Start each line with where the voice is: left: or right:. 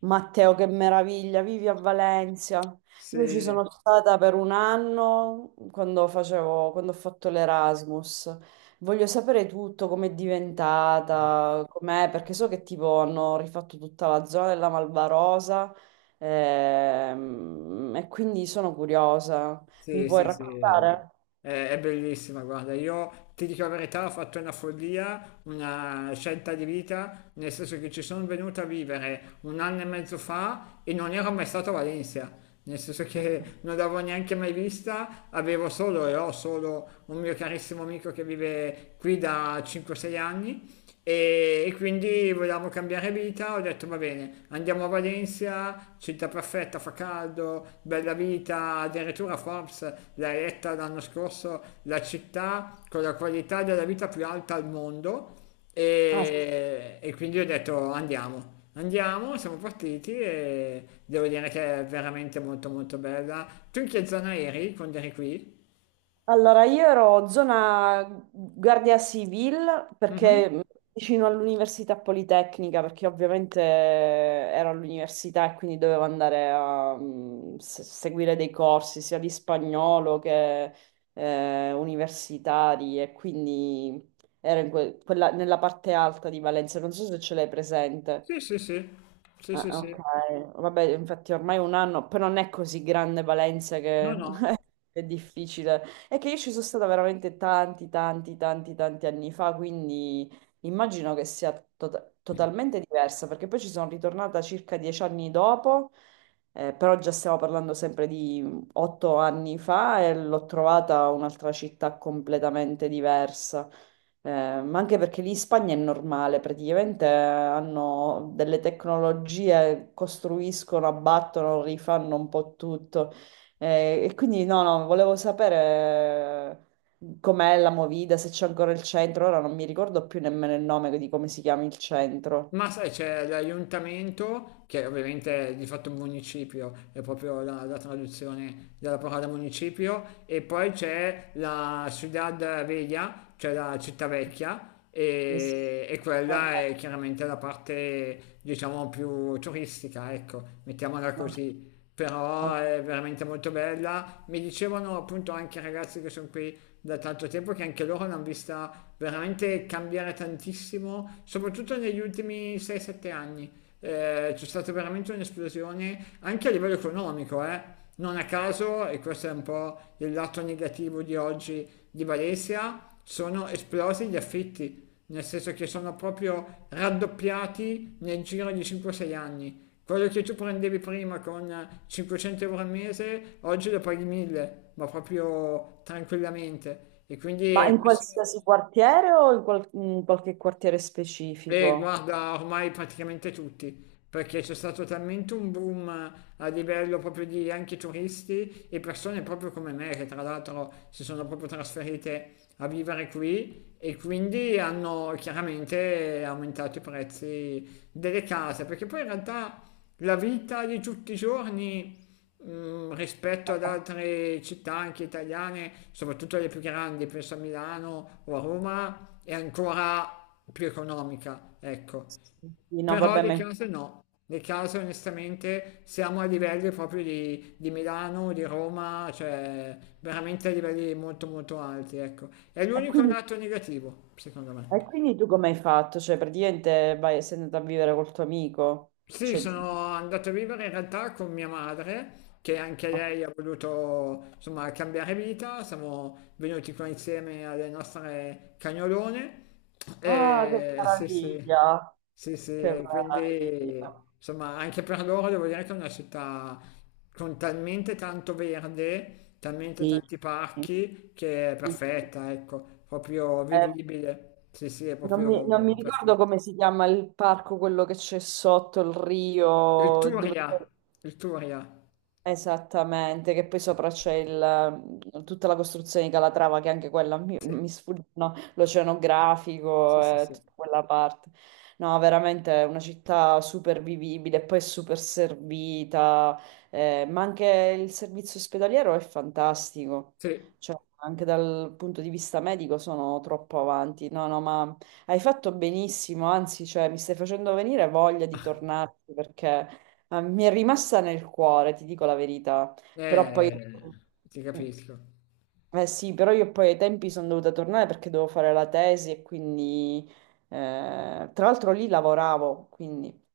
right: Matteo, che meraviglia, vivi a Valencia. Io ci
left: Sì,
right: sono stata per un anno quando quando ho fatto l'Erasmus. Voglio sapere tutto, com'è diventata, com'è, perché so che tipo hanno rifatto tutta la zona della Malvarosa, e quindi sono curiosa. Mi
left: sì,
right: puoi
left: sì, sì, è,
right: raccontare?
left: è bellissima, guarda, io ti dico la verità, ho fatto una follia, una scelta di vita, nel senso che ci sono venuta a vivere un anno e mezzo fa e non ero mai stato a Valencia, nel senso che non l'avevo neanche mai vista, avevo solo e ho solo un mio carissimo amico che vive qui da 5-6 anni. E quindi volevamo cambiare vita, ho detto va bene, andiamo a Valencia, città perfetta, fa caldo, bella vita, addirittura Forbes l'ha eletta l'anno scorso la città con la qualità della vita più alta al mondo.
right: Ah,
left: E quindi ho detto andiamo. Andiamo, siamo partiti e devo dire che è veramente molto molto bella. Tu in che zona eri quando eri qui?
right: allora, io ero zona Guardia Civil perché
left: Mhm.
right: mh, vicino all'Università Politecnica, perché ovviamente ero all'università e quindi dovevo andare a seguire dei corsi sia di spagnolo che universitari e quindi ero nella parte alta di Valencia, non so se ce l'hai presente.
left: Sì, sì, sì, sì,
right: Ah,
left: sì, sì.
right: ok, vabbè, infatti ormai un anno, però non è così grande Valencia che
left: No, no.
right: è difficile. È che io ci sono stata veramente tanti, tanti, tanti, tanti anni fa, quindi immagino che sia totalmente diversa, perché poi ci sono ritornata circa 10 anni dopo, però già stiamo parlando sempre di 8 anni fa e l'ho trovata un'altra città completamente diversa. Eh, ma anche perché lì in Spagna è normale, praticamente hanno delle tecnologie, costruiscono, abbattono, rifanno un po' tutto. E quindi no, no, volevo sapere com'è la Movida, se c'è ancora il centro. Ora non mi ricordo più nemmeno il nome di come si chiama il centro.
left: Ma sai, c'è l'aiuntamento, che ovviamente è di fatto un municipio, è proprio la traduzione della parola municipio, e poi c'è la Ciudad Vella, cioè la città vecchia,
right: Sì, sì.
left: e
right: Vabbè,
left: quella è chiaramente la parte, diciamo, più turistica, ecco, mettiamola
right: no,
left: così, però
right: no.
left: è veramente molto bella. Mi dicevano appunto anche i ragazzi che sono qui da tanto tempo che anche loro l'hanno vista veramente cambiare tantissimo, soprattutto negli ultimi 6-7 anni. C'è stata veramente un'esplosione anche a livello economico, eh. Non a caso, e questo è un po' il lato negativo di oggi di Valencia, sono esplosi gli affitti, nel senso che sono proprio raddoppiati nel giro di 5-6 anni. Quello che tu prendevi prima con 500 euro al mese, oggi lo paghi 1000, ma proprio tranquillamente. E
right: Ma
left: quindi
right: in
left: questo.
right: qualsiasi quartiere o in qualche quartiere
left: E
right: specifico?
left: guarda, ormai praticamente tutti, perché c'è stato talmente un boom a livello proprio di anche turisti e persone proprio come me, che tra l'altro si sono proprio trasferite a vivere qui e quindi hanno chiaramente aumentato i prezzi delle case, perché poi in realtà la vita di tutti i giorni, mm, rispetto ad
right: Vabbè,
left: altre città anche italiane, soprattutto le più grandi, penso a Milano o a Roma, è ancora più economica, ecco.
right: sì. No,
left: Però
right: vabbè,
left: le
right: ma...
left: case no, le case onestamente siamo a livelli proprio di, Milano, di Roma, cioè veramente a livelli molto molto alti, ecco. È
right: E
left: l'unico
right: quindi
left: lato negativo, secondo me.
right: E quindi tu come hai fatto? Cioè, praticamente vai, sei andata a vivere col tuo amico?
left: Sì,
right: Cioè,
left: sono andato a vivere in realtà con mia madre, che anche lei ha voluto insomma cambiare vita. Siamo venuti qua insieme alle nostre cagnolone.
right: ah, che
left: E sì, sì,
right: meraviglia!
left: sì, sì,
right: Che
left: e
right: meraviglia!
left: quindi insomma anche per loro devo dire che è una città con talmente tanto verde, talmente
right: Sì,
left: tanti
right: sì,
left: parchi, che è
right: sì.
left: perfetta, ecco, proprio
right: Eh,
left: vivibile. Sì, sì, è proprio
right: non mi ricordo
left: perfetta.
right: come si chiama il parco, quello che c'è sotto il
left: Il
right: rio, dove
left: Turia, il Turia.
right: esattamente, che poi sopra c'è il, tutta la costruzione di Calatrava, che anche
left: Sì,
right: mi sfuggono,
left: sì,
right: l'oceanografico,
left: sì, sì.
right: tutta quella parte. No, veramente è una città super vivibile, poi è super servita, ma anche il servizio ospedaliero è fantastico,
left: Sì,
right: cioè anche dal punto di vista medico sono troppo avanti. No, no, ma hai fatto benissimo, anzi, cioè, mi stai facendo venire voglia di tornarci perché... Ah, mi è rimasta nel cuore, ti dico la verità, però poi...
left: eh, ti capisco.
right: Eh sì, però io poi ai tempi sono dovuta tornare perché dovevo fare la tesi e quindi... Eh, tra l'altro lì lavoravo, quindi...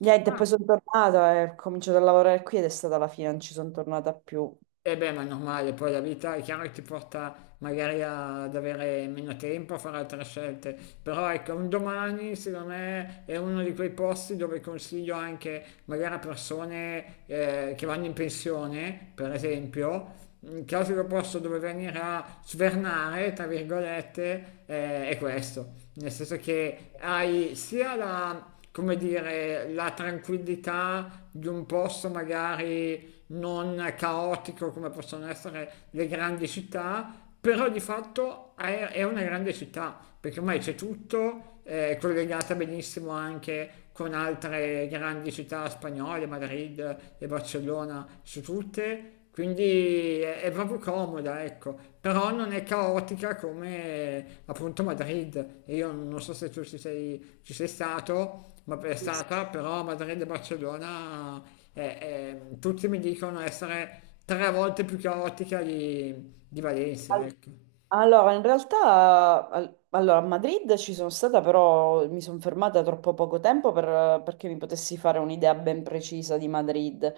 right: Niente, poi
left: Ah.
right: sono tornata e ho cominciato a lavorare qui ed è stata la fine, non ci sono tornata più.
left: E beh, ma è normale, poi la vita è chiaro che ti porta magari ad avere meno tempo, a fare altre scelte, però ecco, un domani secondo me è uno di quei posti dove consiglio anche magari a persone che vanno in pensione, per esempio, un classico posto dove venire a svernare, tra virgolette, è questo, nel senso che hai sia la, come dire, la tranquillità di un posto magari non caotico come possono essere le grandi città, però di fatto è, una grande città, perché ormai c'è tutto, è collegata benissimo anche con altre grandi città spagnole, Madrid e Barcellona su tutte, quindi è proprio comoda, ecco, però non è caotica come appunto Madrid. E io non so se tu ci sei stato, ma è stata, però Madrid e Barcellona eh, tutti mi dicono essere tre volte più caotica di Valencia, ecco.
right: Allora, in realtà, allora, a Madrid ci sono stata, però mi sono fermata troppo poco tempo perché mi potessi fare un'idea ben precisa di Madrid.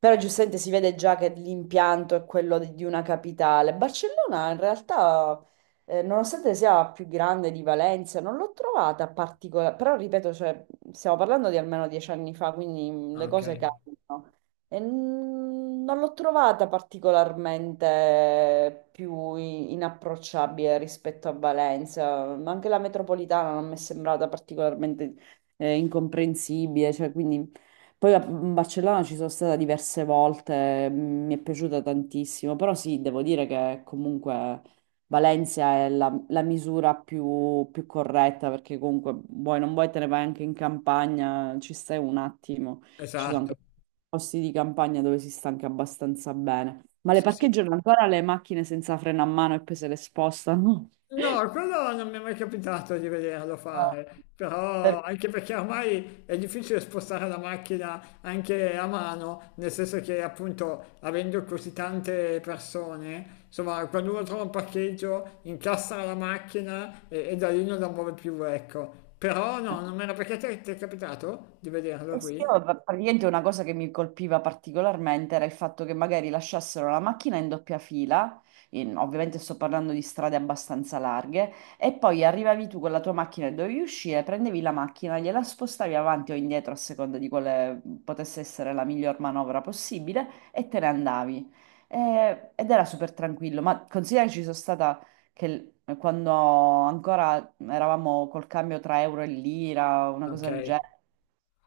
right: Però giustamente si vede già che l'impianto è quello di una capitale. Barcellona, in realtà, nonostante sia più grande di Valencia, non l'ho trovata particolare. Però, ripeto, cioè, stiamo parlando di almeno 10 anni fa, quindi
left: Ah,
right: le
left: ok,
right: cose cambiano. Non l'ho trovata particolarmente più inapprocciabile rispetto a Valencia, ma anche la metropolitana non mi è sembrata particolarmente incomprensibile, cioè, quindi... Poi a Barcellona ci sono stata diverse volte, mm, mi è piaciuta tantissimo, però sì, devo dire che comunque Valencia è la, la misura più, più corretta, perché comunque vuoi non vuoi te ne vai anche in campagna, ci stai un attimo, ci sono anche
left: esatto.
right: posti di campagna dove si sta anche abbastanza bene. Ma le
left: Sì, sì.
right: parcheggiano ancora le macchine senza freno a mano e poi se le spostano?
left: No, quello non mi è mai capitato di vederlo
right: Ah,
left: fare,
right: per-
left: però anche perché ormai è difficile spostare la macchina anche a mano, nel senso che appunto avendo così tante persone, insomma, quando uno trova un parcheggio, incassa la macchina e da lì non la muove più, ecco. Però no, non mi era perché ti è capitato di vederlo
right: e sì,
left: qui?
right: io, praticamente una cosa che mi colpiva particolarmente era il fatto che magari lasciassero la macchina in doppia fila, ovviamente sto parlando di strade abbastanza larghe, e poi arrivavi tu con la tua macchina e dovevi uscire, prendevi la macchina, gliela spostavi avanti o indietro a seconda di quale potesse essere la miglior manovra possibile e te ne andavi. Ed era super tranquillo, ma considera che ci sono stata quando ancora eravamo col cambio tra euro e lira, una
left: Ok,
right: cosa del genere.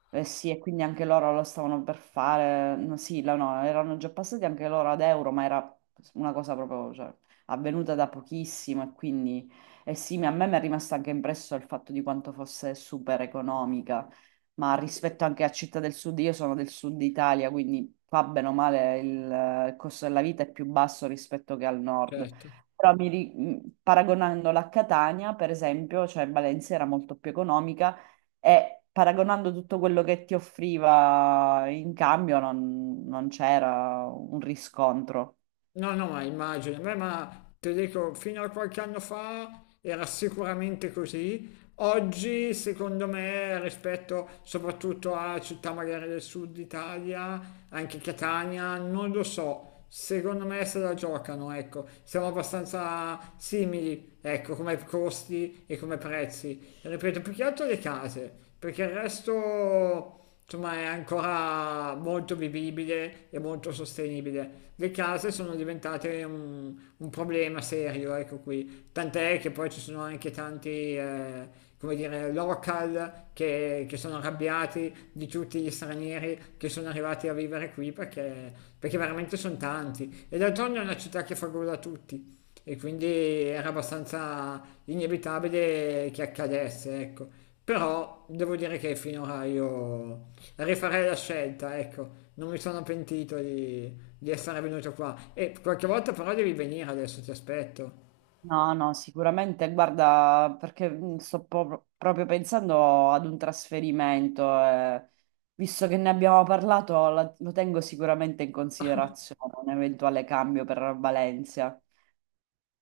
right: Eh sì, e quindi anche loro lo stavano per fare, no, sì, no, erano già passati anche loro ad euro, ma era una cosa proprio, cioè, avvenuta da pochissimo e quindi, eh sì, a me mi è rimasto anche impresso il fatto di quanto fosse super economica, ma rispetto anche a Città del Sud, io sono del Sud Italia, quindi qua bene o male il costo della vita è più basso rispetto che al Nord.
left: certo.
right: Però paragonandola a Catania, per esempio, cioè Valencia era molto più economica, e paragonando tutto quello che ti offriva in cambio, non c'era un riscontro.
left: No, no, ma immagino. Beh, ma ti dico, fino a qualche anno fa era sicuramente così. Oggi, secondo me, rispetto soprattutto a città magari del sud Italia, anche Catania, non lo so. Secondo me se la giocano, ecco, siamo abbastanza simili, ecco, come costi e come prezzi. Ripeto, più che altro le case, perché il resto insomma è ancora molto vivibile e molto sostenibile. Le case sono diventate un problema serio, ecco qui, tant'è che poi ci sono anche tanti, eh, come dire, local che sono arrabbiati di tutti gli stranieri che sono arrivati a vivere qui perché veramente sono tanti. E d'altronde è una città che fa gola a tutti. E quindi era abbastanza inevitabile che accadesse, ecco. Però devo dire che finora io rifarei la scelta, ecco. Non mi sono pentito di, essere venuto qua. E qualche volta però devi venire adesso, ti aspetto.
right: No, no, sicuramente, guarda, perché sto proprio pensando ad un trasferimento, visto che ne abbiamo parlato, lo tengo sicuramente in considerazione, un eventuale cambio per Valencia.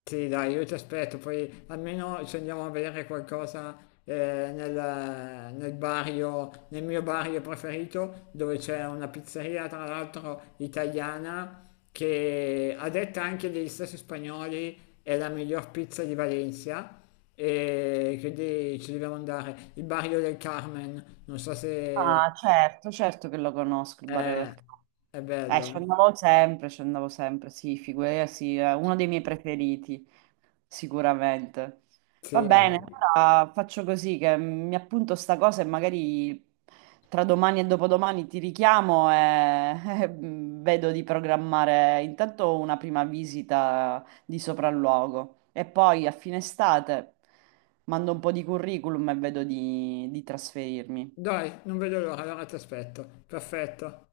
left: Sì, dai, io ti aspetto, poi almeno ci andiamo a bere qualcosa eh, nel, nel barrio, nel mio barrio preferito, dove c'è una pizzeria, tra l'altro italiana, che a detta anche degli stessi spagnoli è la miglior pizza di Valencia. E quindi ci dobbiamo andare. Il barrio del Carmen, non so se
right: Ah, certo, certo che lo conosco, il barrio del.
left: è, è, bello, eh?
right: Ci andavo sempre, sì, figurati, sì, è uno dei miei preferiti, sicuramente. Va
left: Sì.
right: bene, allora faccio così che mi appunto sta cosa e magari tra domani e dopodomani ti richiamo e, e vedo di programmare intanto una prima visita di sopralluogo e poi a fine estate mando un po' di curriculum e vedo di trasferirmi.
left: Dai, non vedo l'ora, allora ti aspetto. Perfetto.